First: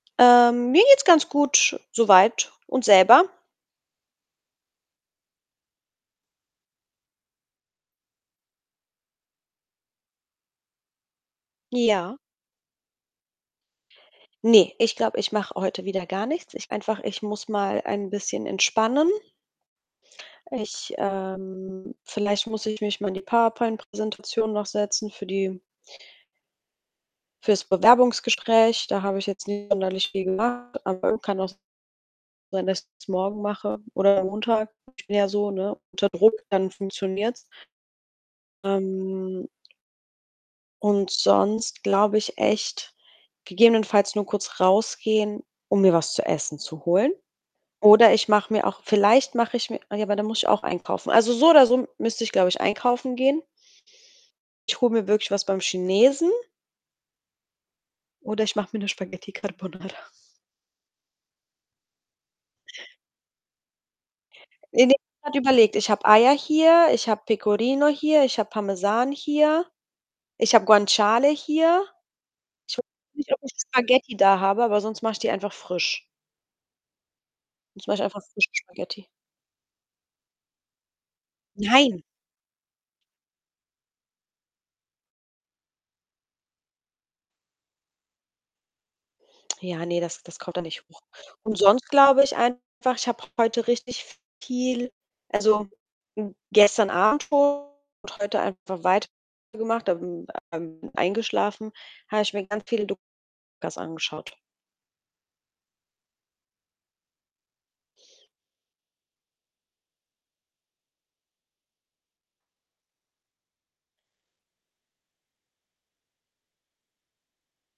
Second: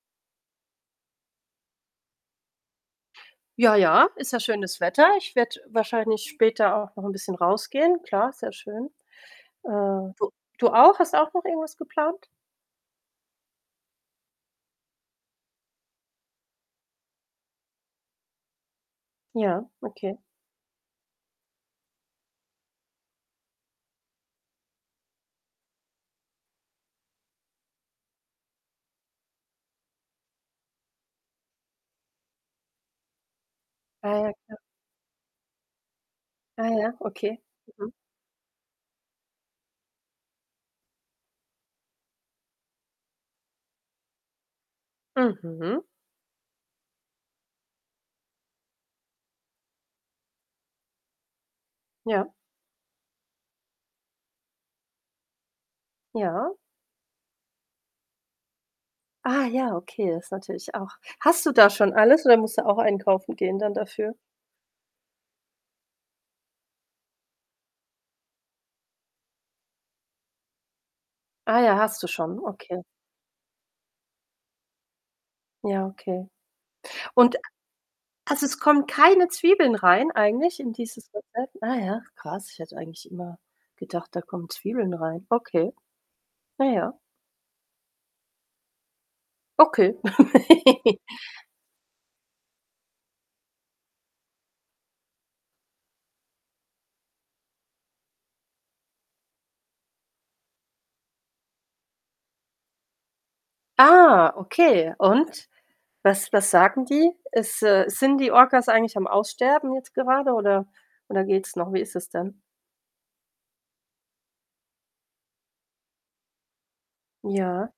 Ähm, mir geht's ganz gut so weit und selber? Ja, ja, ist ja schönes Wetter. Ich werde wahrscheinlich später auch noch 'n bisschen rausgehen. Klar, sehr schön. Äh, du du auch? Hast auch noch irgendwas Ja. geplant? Ne, ich glaube, ich mache heute wieder gar nichts. Ich einfach ich muss mal ein bisschen entspannen. Ja, okay. Ich ähm, vielleicht muss ich mich mal in die Power-Point Präsentation noch setzen für die für's Bewerbungsgespräch. Da habe ich jetzt nicht sonderlich viel gemacht, aber [unintelligible] kann auch sein, dass ich's morgen mache Ah, oder ja, klar. Montag, ich bin ja so, ne, unter Druck, Ah, dann ja, okay. funktioniert's. Mhm. Ähm und sonst glaube ich echt gegebenenfalls nur kurz rausgehen, um Mhm. mir was zu essen zu holen oder ich mache mir auch vielleicht mache ich mir ah, ja, aber dann muss ich auch einkaufen. Also, so oder so müsste ich, Ja. glaube ich, einkaufen gehen. Ich hole mir wirklich was beim Chinesen Ja. oder ich mache mir 'ne Spaghetti Ah ja, Carbonara. okay, ist natürlich auch hast du da schon alles oder musst du auch einkaufen gehen dann dafür? Ne, ne, [unintelligible] grad überlegt. Ich habe Eier hier, ich habe Pecorino hier, ich habe Parmesan hier, ich habe Guanciale Ah ja, hier. hast du schon, Ich okay. weiß nicht, ob ich Spaghetti da habe, aber sonst mache ich die einfach Ja, frisch. okay, und Sonst mache ich einfach also, frische es kommen Spaghetti. keine Zwiebeln rein eigentlich in dieses Rezept? Ah ja, Nein! krass. Ich hätte eigentlich immer gedacht, da kommen Zwiebeln rein. Okay. Ah, ja. Ja, Okay. ne, das das kommt da nicht hoch. Und sonst glaube ich einfach, ich habe heute richtig viel also, gestern Abend schon und heute einfach weiter gemacht, dann, ähm, eingeschlafen, habe ich mir ganz viele [unintelligible] angeschaut. Ah, okay, und, was was sagen die? Ist, äh sind die Orkas eigentlich am Aussterben jetzt gerade oder oder geht's noch? Wie ist es denn? Ja.